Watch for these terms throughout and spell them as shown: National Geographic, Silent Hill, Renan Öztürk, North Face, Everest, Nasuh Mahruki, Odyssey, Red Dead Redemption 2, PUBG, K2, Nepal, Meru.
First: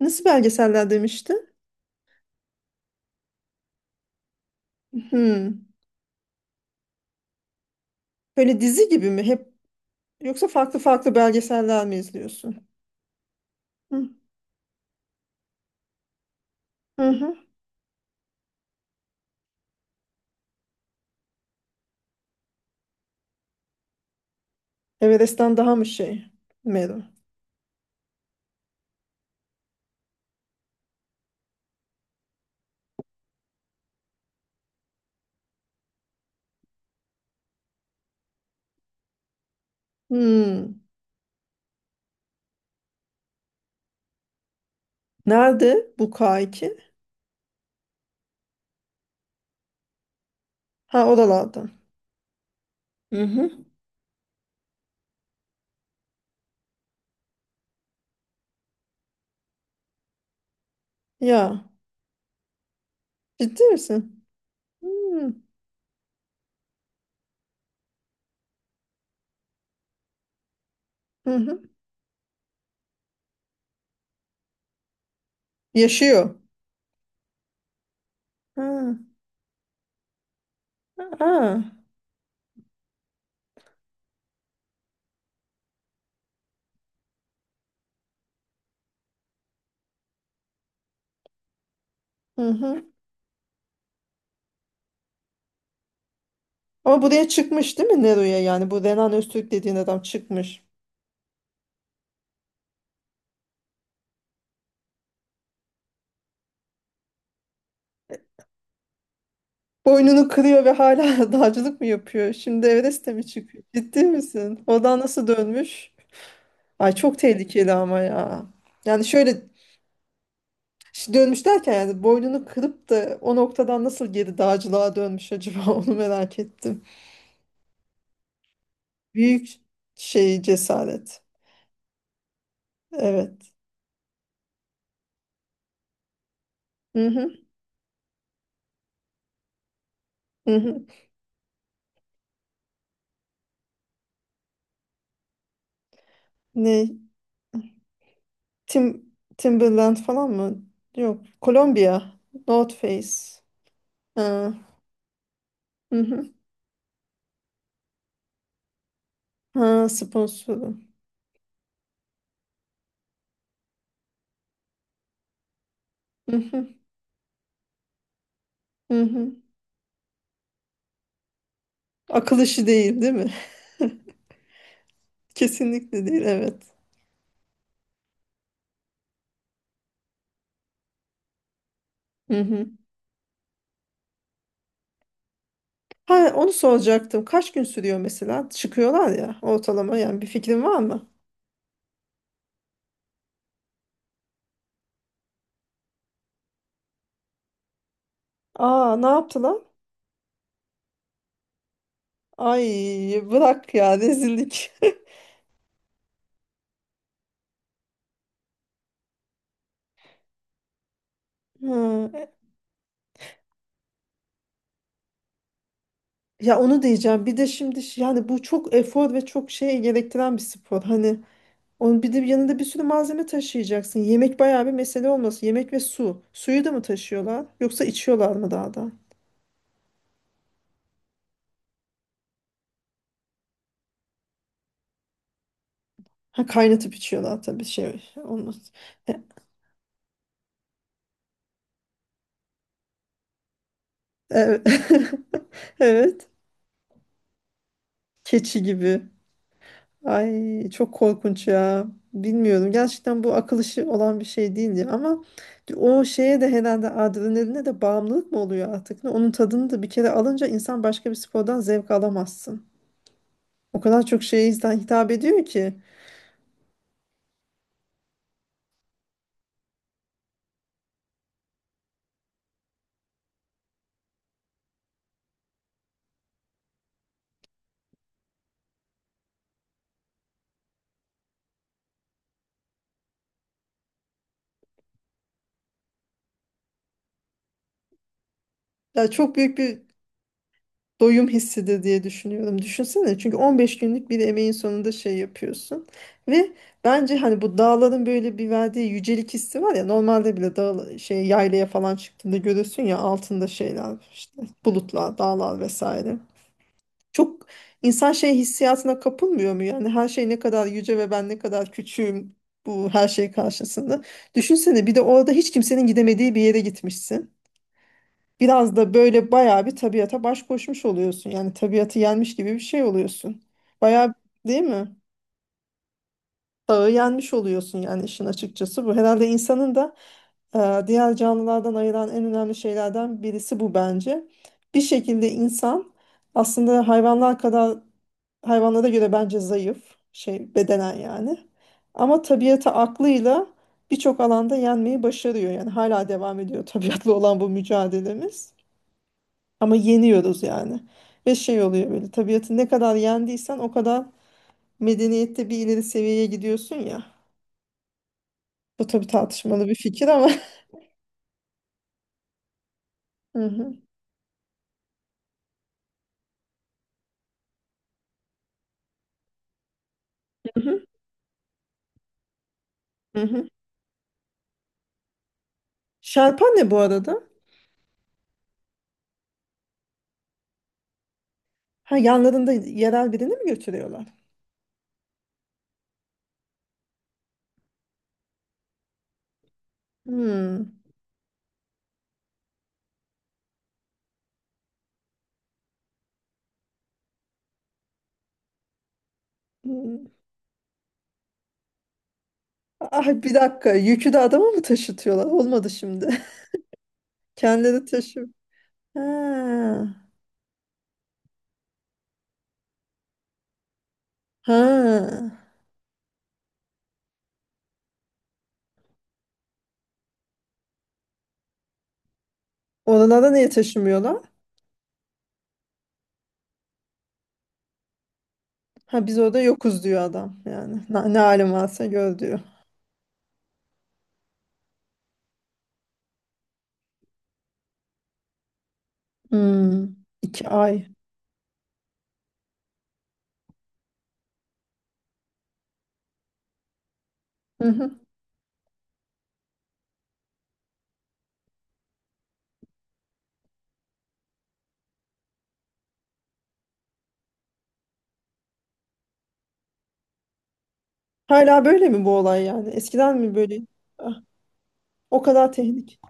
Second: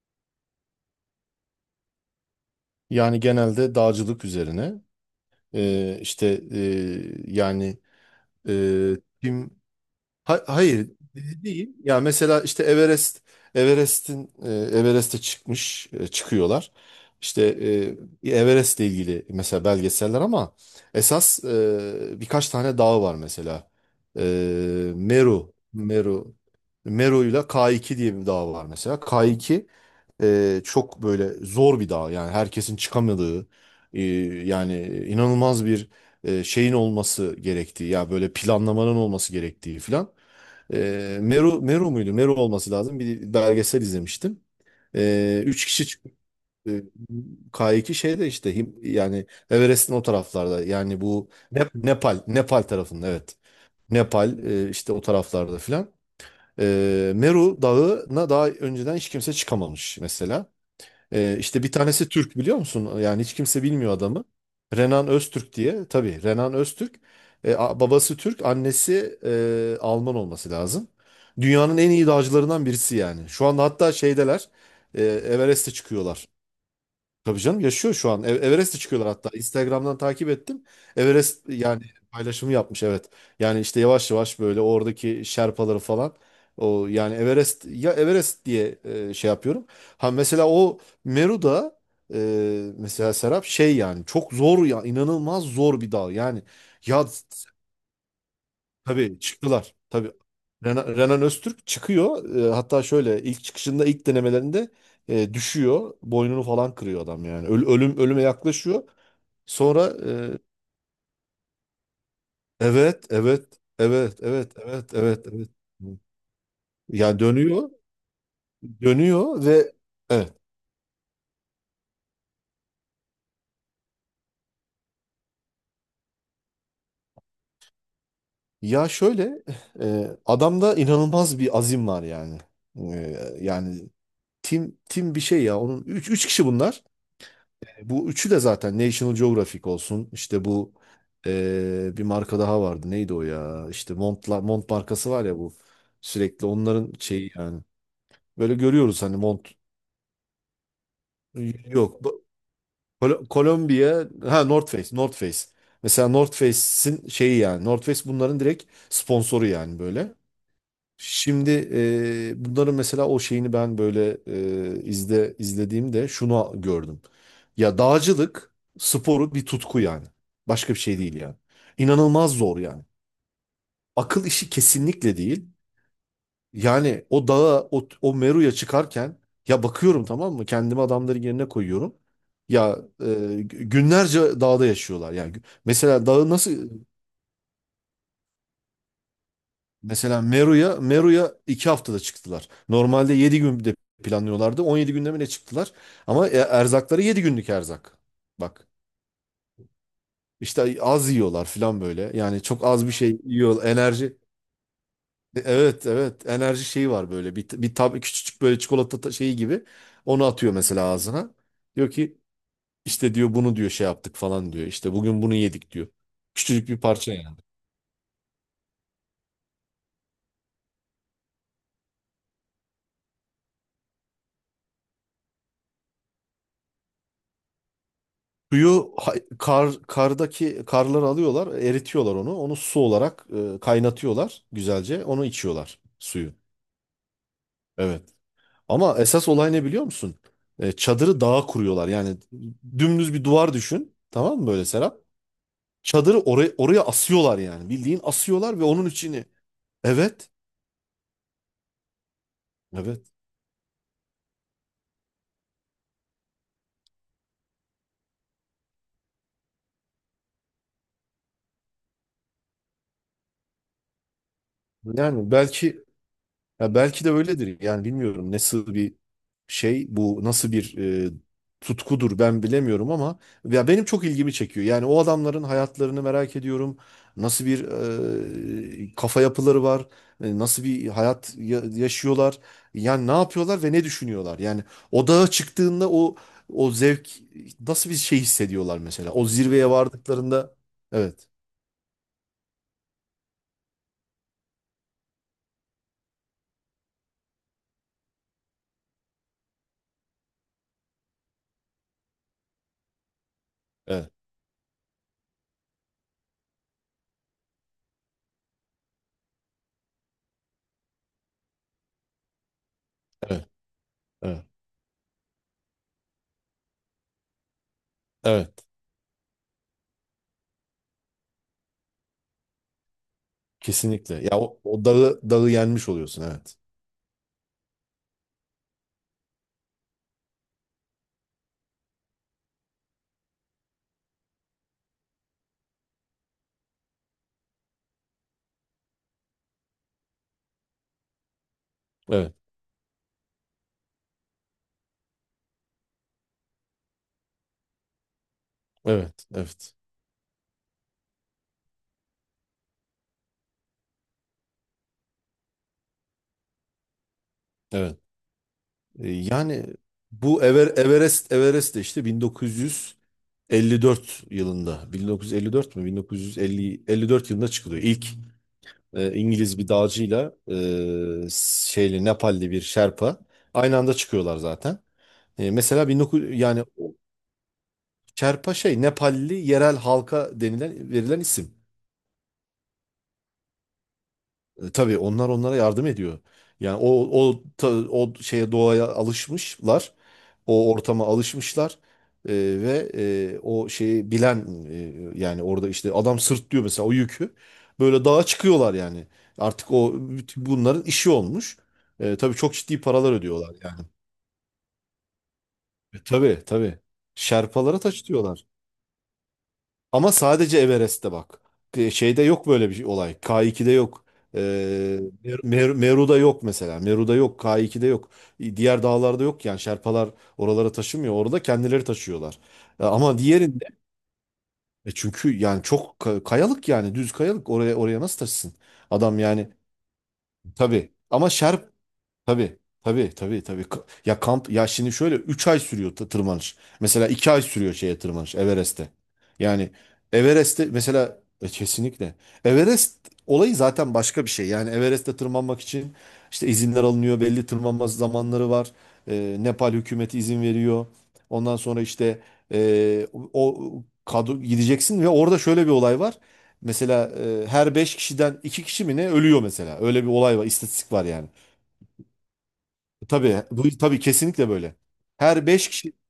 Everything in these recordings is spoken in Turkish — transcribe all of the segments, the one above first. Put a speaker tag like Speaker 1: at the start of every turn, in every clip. Speaker 1: Nasıl belgeseller demişti?
Speaker 2: Yani genelde dağcılık üzerine.
Speaker 1: Hmm.
Speaker 2: İşte e, yani
Speaker 1: Böyle dizi
Speaker 2: e,
Speaker 1: gibi mi? Hep
Speaker 2: tim
Speaker 1: yoksa farklı
Speaker 2: Hayır,
Speaker 1: farklı
Speaker 2: değil.
Speaker 1: belgeseller mi
Speaker 2: Ya mesela işte
Speaker 1: izliyorsun?
Speaker 2: Everest,
Speaker 1: Hı
Speaker 2: Everest'e çıkmış, çıkıyorlar.
Speaker 1: hı. hı.
Speaker 2: İşte Everest'le ilgili mesela belgeseller, ama esas birkaç tane dağ var mesela. E, Meru
Speaker 1: Everest'ten daha mı şey?
Speaker 2: Meru
Speaker 1: Meru.
Speaker 2: Meru'yla K2 diye bir dağ var mesela. K2 çok böyle zor bir dağ, yani herkesin çıkamadığı, e, yani inanılmaz bir şeyin olması gerektiği, ya böyle planlamanın olması gerektiği filan.
Speaker 1: Hmm.
Speaker 2: Meru muydu? Meru olması lazım. Bir belgesel izlemiştim. Üç kişi
Speaker 1: Nerede bu
Speaker 2: çıkıp
Speaker 1: K2?
Speaker 2: e, K2 şeyde işte yani Everest'in o taraflarda, yani
Speaker 1: Ha
Speaker 2: bu
Speaker 1: oralardan.
Speaker 2: Nepal tarafında,
Speaker 1: Hı
Speaker 2: evet.
Speaker 1: hı.
Speaker 2: Nepal, işte o taraflarda filan. Meru Dağı'na daha önceden hiç kimse çıkamamış mesela. İşte
Speaker 1: Ya
Speaker 2: bir tanesi Türk, biliyor musun? Yani hiç
Speaker 1: ciddi
Speaker 2: kimse bilmiyor
Speaker 1: misin?
Speaker 2: adamı. Renan
Speaker 1: Hmm.
Speaker 2: Öztürk diye. Tabii Renan Öztürk. Babası Türk, annesi Alman olması lazım.
Speaker 1: Hı hı.
Speaker 2: Dünyanın en iyi dağcılarından birisi yani. Şu anda hatta şeydeler. Everest'e çıkıyorlar.
Speaker 1: Yaşıyor.
Speaker 2: Tabii canım, yaşıyor şu an. Everest'e
Speaker 1: Ha.
Speaker 2: çıkıyorlar hatta. Instagram'dan takip ettim. Everest
Speaker 1: Aa.
Speaker 2: yani paylaşımı yapmış, evet. Yani işte yavaş yavaş böyle oradaki şerpaları falan. O yani Everest, ya Everest diye şey yapıyorum. Ha mesela o Meru'da,
Speaker 1: Hı hı.
Speaker 2: mesela Serap şey, yani çok zor ya, inanılmaz zor bir dağ. Yani
Speaker 1: Ama
Speaker 2: ya,
Speaker 1: buraya çıkmış değil mi Nero'ya yani? Bu Renan
Speaker 2: tabii
Speaker 1: Öztürk
Speaker 2: çıktılar.
Speaker 1: dediğin adam
Speaker 2: Tabii.
Speaker 1: çıkmış.
Speaker 2: Renan Öztürk çıkıyor. Hatta şöyle ilk çıkışında, ilk denemelerinde düşüyor. Boynunu falan kırıyor adam yani. Ölüm, ölüme yaklaşıyor. Sonra
Speaker 1: Boynunu kırıyor ve hala dağcılık mı yapıyor? Şimdi
Speaker 2: evet
Speaker 1: Everest'e mi
Speaker 2: evet
Speaker 1: çıkıyor? Ciddi
Speaker 2: evet evet
Speaker 1: misin?
Speaker 2: evet
Speaker 1: Oradan nasıl
Speaker 2: evet evet.
Speaker 1: dönmüş? Ay çok
Speaker 2: Yani dönüyor.
Speaker 1: tehlikeli ama ya. Yani şöyle
Speaker 2: Dönüyor ve evet.
Speaker 1: dönmüş derken yani boynunu kırıp da o noktadan nasıl geri dağcılığa dönmüş acaba onu merak ettim.
Speaker 2: Ya şöyle
Speaker 1: Büyük şey
Speaker 2: adamda
Speaker 1: cesaret.
Speaker 2: inanılmaz bir azim var yani. E,
Speaker 1: Evet.
Speaker 2: yani tim tim bir şey ya. Onun üç kişi bunlar.
Speaker 1: Hı hı,
Speaker 2: Bu üçü de zaten National Geographic olsun. İşte
Speaker 1: hı
Speaker 2: bu
Speaker 1: hı.
Speaker 2: bir marka daha vardı. Neydi o ya? İşte Montla, Mont markası var ya bu. Sürekli onların
Speaker 1: Ne?
Speaker 2: şeyi yani. Böyle görüyoruz
Speaker 1: Tim
Speaker 2: hani Mont.
Speaker 1: Timberland falan mı? Yok.
Speaker 2: Yok.
Speaker 1: Kolombiya. North Face.
Speaker 2: Kolombiya. Ha
Speaker 1: Ha,
Speaker 2: North Face. North Face.
Speaker 1: hı
Speaker 2: Mesela
Speaker 1: hı.
Speaker 2: North Face'in şeyi yani. North Face bunların direkt sponsoru yani
Speaker 1: Ha,
Speaker 2: böyle.
Speaker 1: sponsoru.
Speaker 2: Şimdi bunların mesela o şeyini ben böyle izlediğimde
Speaker 1: Hı
Speaker 2: şunu
Speaker 1: hı,
Speaker 2: gördüm. Ya dağcılık
Speaker 1: hı
Speaker 2: sporu
Speaker 1: hı.
Speaker 2: bir tutku yani. Başka bir şey değil yani. İnanılmaz
Speaker 1: Akıl
Speaker 2: zor
Speaker 1: işi
Speaker 2: yani.
Speaker 1: değil, değil mi?
Speaker 2: Akıl işi kesinlikle değil.
Speaker 1: Kesinlikle değil, evet.
Speaker 2: Yani o dağa, o, Meru'ya çıkarken ya bakıyorum, tamam mı? Kendimi adamların yerine koyuyorum.
Speaker 1: Hı hı.
Speaker 2: Ya günlerce dağda yaşıyorlar. Yani mesela dağı
Speaker 1: Ha, onu
Speaker 2: nasıl...
Speaker 1: soracaktım. Kaç gün sürüyor mesela? Çıkıyorlar ya ortalama yani
Speaker 2: Mesela
Speaker 1: bir fikrin
Speaker 2: Meru'ya
Speaker 1: var mı?
Speaker 2: Meru'ya 2 haftada çıktılar. Normalde 7 günde planlıyorlardı. 17 günde mi ne çıktılar? Ama erzakları 7 günlük erzak. Bak
Speaker 1: Aa, ne yaptılar?
Speaker 2: işte az yiyorlar falan böyle. Yani çok
Speaker 1: Ay
Speaker 2: az bir şey yiyor.
Speaker 1: bırak ya
Speaker 2: Enerji...
Speaker 1: rezillik.
Speaker 2: Evet evet, enerji şeyi var böyle. Bir, bir tab küçücük böyle çikolata şeyi gibi. Onu atıyor mesela ağzına. Diyor ki
Speaker 1: Ha,
Speaker 2: işte, diyor bunu, diyor şey yaptık falan, diyor. İşte bugün bunu yedik, diyor.
Speaker 1: ya
Speaker 2: Küçücük bir
Speaker 1: onu
Speaker 2: parça
Speaker 1: diyeceğim. Bir
Speaker 2: yani.
Speaker 1: de şimdi yani bu çok efor ve çok şey gerektiren bir spor. Hani onun bir de yanında bir sürü malzeme taşıyacaksın. Yemek bayağı bir mesele olması. Yemek ve su. Suyu da mı taşıyorlar? Yoksa içiyorlar mı daha da?
Speaker 2: Suyu kar, kardaki karları alıyorlar, eritiyorlar onu. Onu su olarak kaynatıyorlar güzelce. Onu içiyorlar, suyu.
Speaker 1: Ha, kaynatıp içiyorlar tabii şey
Speaker 2: Evet.
Speaker 1: olmaz.
Speaker 2: Ama esas olay ne, biliyor musun? Çadırı dağa kuruyorlar. Yani dümdüz bir duvar düşün. Tamam mı
Speaker 1: Evet.
Speaker 2: böyle Serap? Çadırı
Speaker 1: Evet.
Speaker 2: oraya, oraya asıyorlar yani. Bildiğin asıyorlar
Speaker 1: Keçi
Speaker 2: ve onun
Speaker 1: gibi.
Speaker 2: içini. Evet.
Speaker 1: Ay çok korkunç ya. Bilmiyorum.
Speaker 2: Evet.
Speaker 1: Gerçekten bu akıl işi olan bir şey değildi ama o şeye de herhalde adrenaline de bağımlılık mı oluyor artık? Ne? Onun tadını da bir kere alınca insan başka bir spordan zevk alamazsın. O kadar çok şeye insan hitap
Speaker 2: Yani
Speaker 1: ediyor ki.
Speaker 2: belki, ya belki de öyledir. Yani bilmiyorum, nasıl bir şey bu, nasıl bir e, tutkudur, ben bilemiyorum, ama ya benim çok ilgimi çekiyor. Yani o adamların hayatlarını merak ediyorum. Nasıl bir kafa yapıları var? Nasıl bir hayat yaşıyorlar? Yani ne yapıyorlar ve ne düşünüyorlar? Yani o dağa çıktığında o, o zevk nasıl bir şey hissediyorlar
Speaker 1: Ya
Speaker 2: mesela? O
Speaker 1: çok büyük
Speaker 2: zirveye
Speaker 1: bir
Speaker 2: vardıklarında evet.
Speaker 1: doyum hissidir diye düşünüyorum. Düşünsene çünkü 15 günlük bir emeğin sonunda şey yapıyorsun. Ve bence hani bu dağların böyle bir verdiği yücelik hissi var ya normalde bile dağ şey yaylaya falan çıktığında görürsün ya altında şeyler
Speaker 2: Evet.
Speaker 1: işte bulutlar, dağlar vesaire. Çok insan şey hissiyatına kapılmıyor mu? Yani her şey ne kadar yüce ve ben ne kadar küçüğüm bu her şey
Speaker 2: Evet.
Speaker 1: karşısında.
Speaker 2: Evet.
Speaker 1: Düşünsene bir de orada hiç kimsenin gidemediği bir yere gitmişsin.
Speaker 2: Evet.
Speaker 1: Biraz da böyle bayağı bir tabiata baş koşmuş oluyorsun. Yani tabiatı yenmiş gibi bir şey oluyorsun. Bayağı
Speaker 2: Kesinlikle. Ya o,
Speaker 1: değil
Speaker 2: o
Speaker 1: mi?
Speaker 2: dağı yenmiş oluyorsun, evet.
Speaker 1: Dağı yenmiş oluyorsun yani işin açıkçası bu. Herhalde insanın da diğer canlılardan ayıran en önemli şeylerden birisi bu bence. Bir şekilde insan aslında hayvanlar kadar hayvanlara göre bence zayıf şey bedenen yani. Ama
Speaker 2: Evet,
Speaker 1: tabiata aklıyla birçok alanda yenmeyi başarıyor. Yani hala devam ediyor tabiatla olan bu mücadelemiz.
Speaker 2: evet, evet,
Speaker 1: Ama yeniyoruz yani. Ve şey oluyor böyle tabiatı ne kadar yendiysen o kadar medeniyette bir ileri seviyeye gidiyorsun ya.
Speaker 2: evet.
Speaker 1: Bu tabii
Speaker 2: Yani
Speaker 1: tartışmalı bir fikir ama.
Speaker 2: bu Everest de işte
Speaker 1: Hı hı.
Speaker 2: 1954 yılında, 1954 mü? 1950, 54 yılında çıkılıyor. İlk İngiliz bir dağcıyla şeyli Nepalli bir Şerpa
Speaker 1: Hı hı.
Speaker 2: aynı anda çıkıyorlar zaten. E, mesela 19
Speaker 1: Şarpan
Speaker 2: yani
Speaker 1: ne bu
Speaker 2: o...
Speaker 1: arada?
Speaker 2: Şerpa şey, Nepalli yerel halka denilen, verilen isim.
Speaker 1: Ha yanlarında yerel birini mi götürüyorlar?
Speaker 2: Tabii onlar onlara yardım ediyor. Yani o o o şeye, doğaya alışmışlar, o
Speaker 1: Hmm.
Speaker 2: ortama alışmışlar. Ee, Ve o şeyi bilen, yani orada işte adam sırtlıyor mesela o yükü, böyle dağa çıkıyorlar yani. Artık o
Speaker 1: Hmm.
Speaker 2: bütün bunların işi olmuş. Tabii çok ciddi paralar
Speaker 1: Ay bir
Speaker 2: ödüyorlar
Speaker 1: dakika
Speaker 2: yani.
Speaker 1: yükü de adama mı taşıtıyorlar? Olmadı
Speaker 2: E,
Speaker 1: şimdi.
Speaker 2: tabii tabii Şerpalara
Speaker 1: Kendileri
Speaker 2: taş
Speaker 1: taşı.
Speaker 2: diyorlar.
Speaker 1: Ha.
Speaker 2: Ama sadece Everest'te bak. Şeyde yok böyle bir olay. K2'de yok. Ee,
Speaker 1: Ha.
Speaker 2: Meru'da yok mesela. Meru'da yok. K2'de yok. Diğer dağlarda yok yani. Şerpalar oralara taşımıyor. Orada kendileri taşıyorlar. Ama
Speaker 1: Oralara niye
Speaker 2: diğerinde
Speaker 1: taşımıyorlar?
Speaker 2: çünkü yani çok kayalık, yani düz kayalık. Oraya, oraya nasıl taşısın?
Speaker 1: Ha biz
Speaker 2: Adam
Speaker 1: orada
Speaker 2: yani,
Speaker 1: yokuz diyor adam yani.
Speaker 2: tabii.
Speaker 1: Ne, ne
Speaker 2: Ama
Speaker 1: halin varsa gör diyor.
Speaker 2: tabii. Tabii. Ya kamp... Ya şimdi şöyle 3 ay sürüyor tırmanış. Mesela 2 ay sürüyor şeye tırmanış, Everest'e. Yani
Speaker 1: Hmm, iki
Speaker 2: Everest'te
Speaker 1: ay.
Speaker 2: mesela kesinlikle. Everest olayı zaten başka bir şey. Yani Everest'te tırmanmak için işte izinler alınıyor. Belli
Speaker 1: Hı
Speaker 2: tırmanma
Speaker 1: hı.
Speaker 2: zamanları var. Nepal hükümeti izin veriyor. Ondan sonra işte e, o kadro gideceksin ve orada şöyle bir olay var. Mesela her 5 kişiden 2 kişi mi ne ölüyor mesela. Öyle bir olay var, istatistik var yani.
Speaker 1: Hala böyle mi bu olay yani? Eskiden mi
Speaker 2: Tabii
Speaker 1: böyle?
Speaker 2: bu, tabii
Speaker 1: Ah,
Speaker 2: kesinlikle böyle.
Speaker 1: o
Speaker 2: Her
Speaker 1: kadar
Speaker 2: 5 kişi,
Speaker 1: tehlik.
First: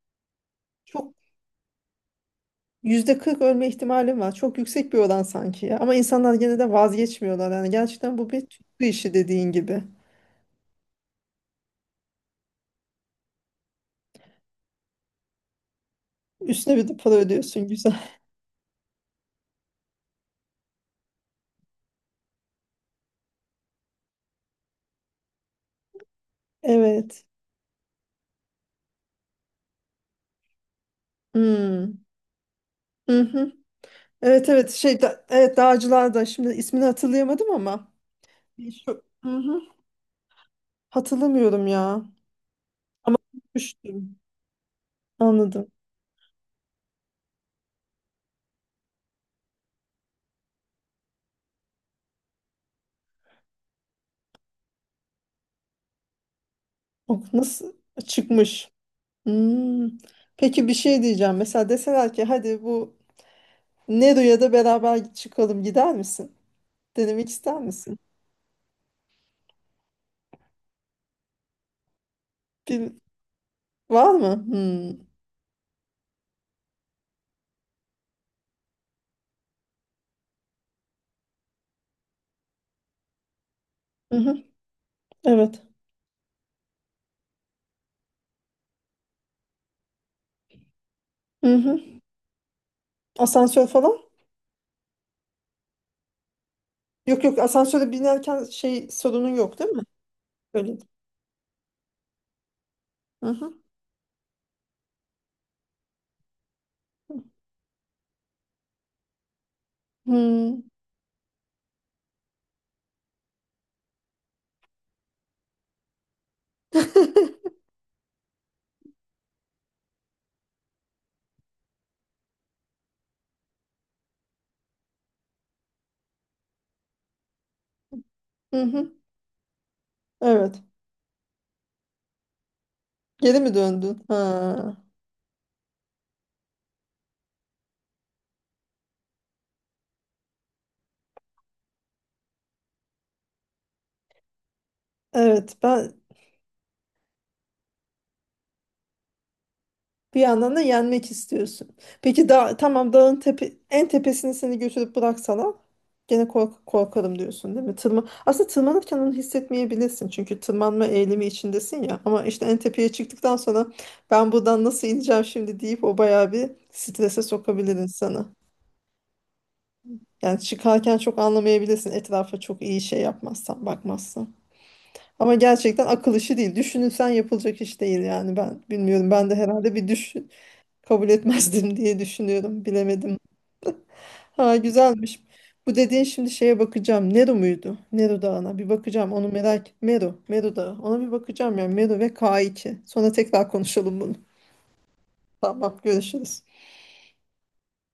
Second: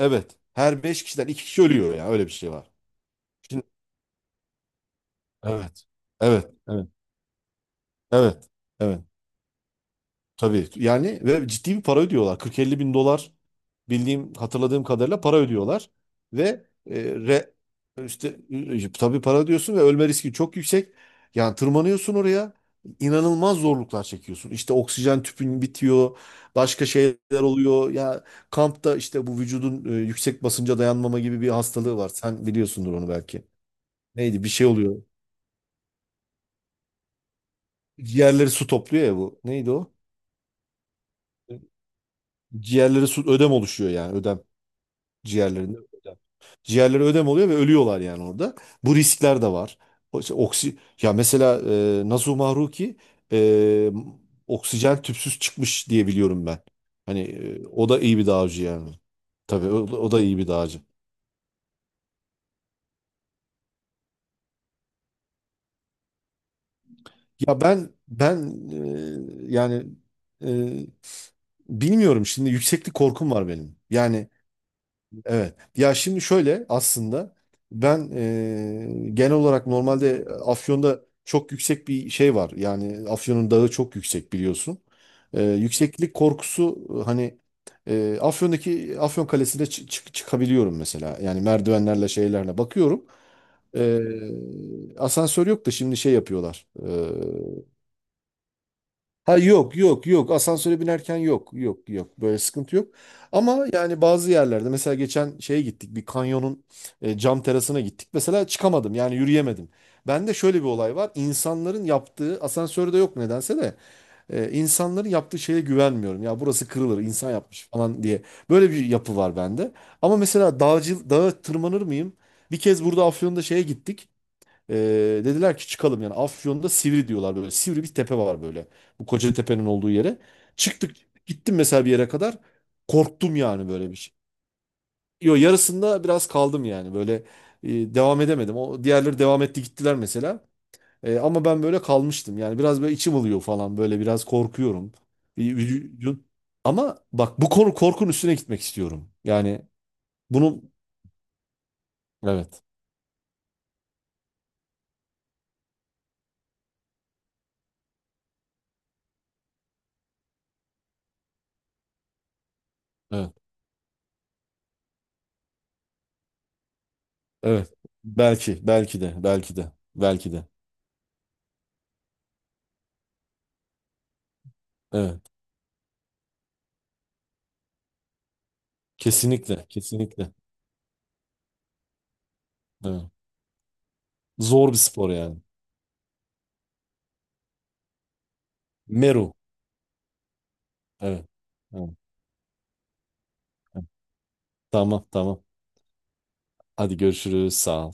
Speaker 2: evet. Her 5
Speaker 1: Çok
Speaker 2: kişiden 2 kişi ölüyor ya, öyle bir şey var.
Speaker 1: %40
Speaker 2: Şimdi
Speaker 1: ölme ihtimalim var. Çok yüksek bir oran sanki ya.
Speaker 2: evet.
Speaker 1: Ama insanlar
Speaker 2: Evet.
Speaker 1: gene de
Speaker 2: Evet.
Speaker 1: vazgeçmiyorlar. Yani gerçekten bu bir
Speaker 2: Evet.
Speaker 1: tutku
Speaker 2: Evet.
Speaker 1: işi dediğin gibi.
Speaker 2: Tabii yani, ve ciddi bir para ödüyorlar. 40-50 bin dolar bildiğim, hatırladığım kadarıyla para ödüyorlar. Ve
Speaker 1: Üstüne bir
Speaker 2: e,
Speaker 1: de para
Speaker 2: re,
Speaker 1: ödüyorsun güzel.
Speaker 2: işte tabii para ödüyorsun ve ölme riski çok yüksek. Yani tırmanıyorsun oraya, inanılmaz zorluklar çekiyorsun. İşte oksijen tüpün bitiyor, başka
Speaker 1: Evet.
Speaker 2: şeyler oluyor. Ya kampta işte bu vücudun yüksek basınca dayanmama gibi bir hastalığı
Speaker 1: Hmm.
Speaker 2: var. Sen biliyorsundur onu
Speaker 1: Hı
Speaker 2: belki.
Speaker 1: hı.
Speaker 2: Neydi, bir
Speaker 1: Evet
Speaker 2: şey
Speaker 1: evet şey
Speaker 2: oluyor.
Speaker 1: da, evet dağcılar da şimdi ismini hatırlayamadım ama
Speaker 2: Ciğerleri su
Speaker 1: şu,
Speaker 2: topluyor ya
Speaker 1: hı
Speaker 2: bu.
Speaker 1: hı.
Speaker 2: Neydi o?
Speaker 1: Hatırlamıyorum ya.
Speaker 2: Ciğerleri
Speaker 1: Ama
Speaker 2: su, ödem oluşuyor yani,
Speaker 1: düştüm.
Speaker 2: ödem.
Speaker 1: Anladım.
Speaker 2: Ciğerlerinde ödem. Ciğerleri ödem oluyor ve ölüyorlar yani orada. Bu riskler de var. İşte ya mesela Nasuh Mahruki e, oksijen tüpsüz çıkmış diye biliyorum ben. Hani
Speaker 1: O nasıl
Speaker 2: o da iyi bir dağcı
Speaker 1: çıkmış?
Speaker 2: yani. Tabii o,
Speaker 1: Hmm.
Speaker 2: o da iyi bir
Speaker 1: Peki bir
Speaker 2: dağcı.
Speaker 1: şey diyeceğim. Mesela deseler ki hadi bu Nero'ya da beraber çıkalım gider misin? Denemek ister
Speaker 2: Ya ben
Speaker 1: misin?
Speaker 2: ben e, yani e, bilmiyorum, şimdi yükseklik
Speaker 1: Bil-
Speaker 2: korkum var benim.
Speaker 1: Var
Speaker 2: Yani
Speaker 1: mı? Hmm.
Speaker 2: evet. Ya şimdi şöyle aslında ben genel olarak normalde Afyon'da çok yüksek bir şey var. Yani Afyon'un dağı çok
Speaker 1: Hı
Speaker 2: yüksek
Speaker 1: hı.
Speaker 2: biliyorsun.
Speaker 1: Evet.
Speaker 2: Yükseklik korkusu, Afyon'daki Afyon Kalesi'ne çıkabiliyorum mesela. Yani
Speaker 1: Hı hı.
Speaker 2: merdivenlerle, şeylerle bakıyorum.
Speaker 1: Asansör falan?
Speaker 2: E, Asansör yok da şimdi şey yapıyorlar.
Speaker 1: Yok yok asansöre binerken şey sorunun
Speaker 2: Ha
Speaker 1: yok değil
Speaker 2: yok
Speaker 1: mi?
Speaker 2: yok yok,
Speaker 1: Öyle.
Speaker 2: asansöre binerken yok yok yok, böyle sıkıntı yok.
Speaker 1: Hı hı.
Speaker 2: Ama yani bazı yerlerde, mesela geçen şeye gittik, bir kanyonun cam terasına gittik. Mesela çıkamadım, yani yürüyemedim. Bende şöyle
Speaker 1: Hmm.
Speaker 2: bir olay var, insanların yaptığı... Asansörde yok nedense de insanların yaptığı şeye güvenmiyorum. Ya burası kırılır, insan yapmış falan diye böyle bir yapı var bende. Ama mesela dağcı, dağa tırmanır mıyım? Bir kez burada Afyon'da şeye gittik. Dediler ki çıkalım, yani Afyon'da Sivri diyorlar böyle. Sivri bir tepe var
Speaker 1: Hı
Speaker 2: böyle.
Speaker 1: hı.
Speaker 2: Bu Kocatepe'nin olduğu yere.
Speaker 1: Evet.
Speaker 2: Çıktık, gittim mesela bir yere kadar. Korktum
Speaker 1: Geri mi
Speaker 2: yani böyle bir
Speaker 1: döndün?
Speaker 2: şey.
Speaker 1: Ha.
Speaker 2: Yo yarısında biraz kaldım yani böyle devam edemedim. O diğerleri devam etti, gittiler mesela. Ama ben böyle kalmıştım. Yani biraz böyle içim ılıyor falan, böyle biraz korkuyorum. Bir
Speaker 1: Evet.
Speaker 2: vücudun- Ama bak, bu konu, korkun üstüne gitmek istiyorum. Yani
Speaker 1: Bir yandan da
Speaker 2: bunu
Speaker 1: yenmek istiyorsun. Peki dağ,
Speaker 2: evet
Speaker 1: tamam dağın tepe, en tepesini seni götürüp bıraksalar gene kork korkarım diyorsun değil mi? Aslında tırmanırken onu hissetmeyebilirsin. Çünkü tırmanma eğilimi içindesin ya. Ama işte en tepeye
Speaker 2: evet
Speaker 1: çıktıktan sonra ben buradan nasıl ineceğim şimdi deyip o bayağı bir strese
Speaker 2: evet,
Speaker 1: sokabilir insanı.
Speaker 2: belki belki de belki de belki
Speaker 1: Yani
Speaker 2: de
Speaker 1: çıkarken çok anlamayabilirsin etrafa çok iyi şey yapmazsan, bakmazsan.
Speaker 2: evet.
Speaker 1: Ama gerçekten akıl işi değil. Düşünülsen yapılacak iş değil yani ben bilmiyorum. Ben de
Speaker 2: Kesinlikle,
Speaker 1: herhalde bir düşün
Speaker 2: kesinlikle.
Speaker 1: kabul etmezdim diye düşünüyorum.
Speaker 2: Evet.
Speaker 1: Bilemedim. Ha
Speaker 2: Zor bir spor
Speaker 1: güzelmiş.
Speaker 2: yani.
Speaker 1: Bu dediğin şimdi şeye bakacağım. Nero muydu? Nero Dağı'na bir bakacağım. Onu
Speaker 2: Meru.
Speaker 1: merak. Mero. Mero Dağı. Ona bir
Speaker 2: Evet.
Speaker 1: bakacağım yani.
Speaker 2: Evet.
Speaker 1: Mero ve K2. Sonra tekrar
Speaker 2: Evet.
Speaker 1: konuşalım bunu.
Speaker 2: Tamam, tamam.
Speaker 1: Tamam görüşürüz.
Speaker 2: Hadi görüşürüz. Sağ ol.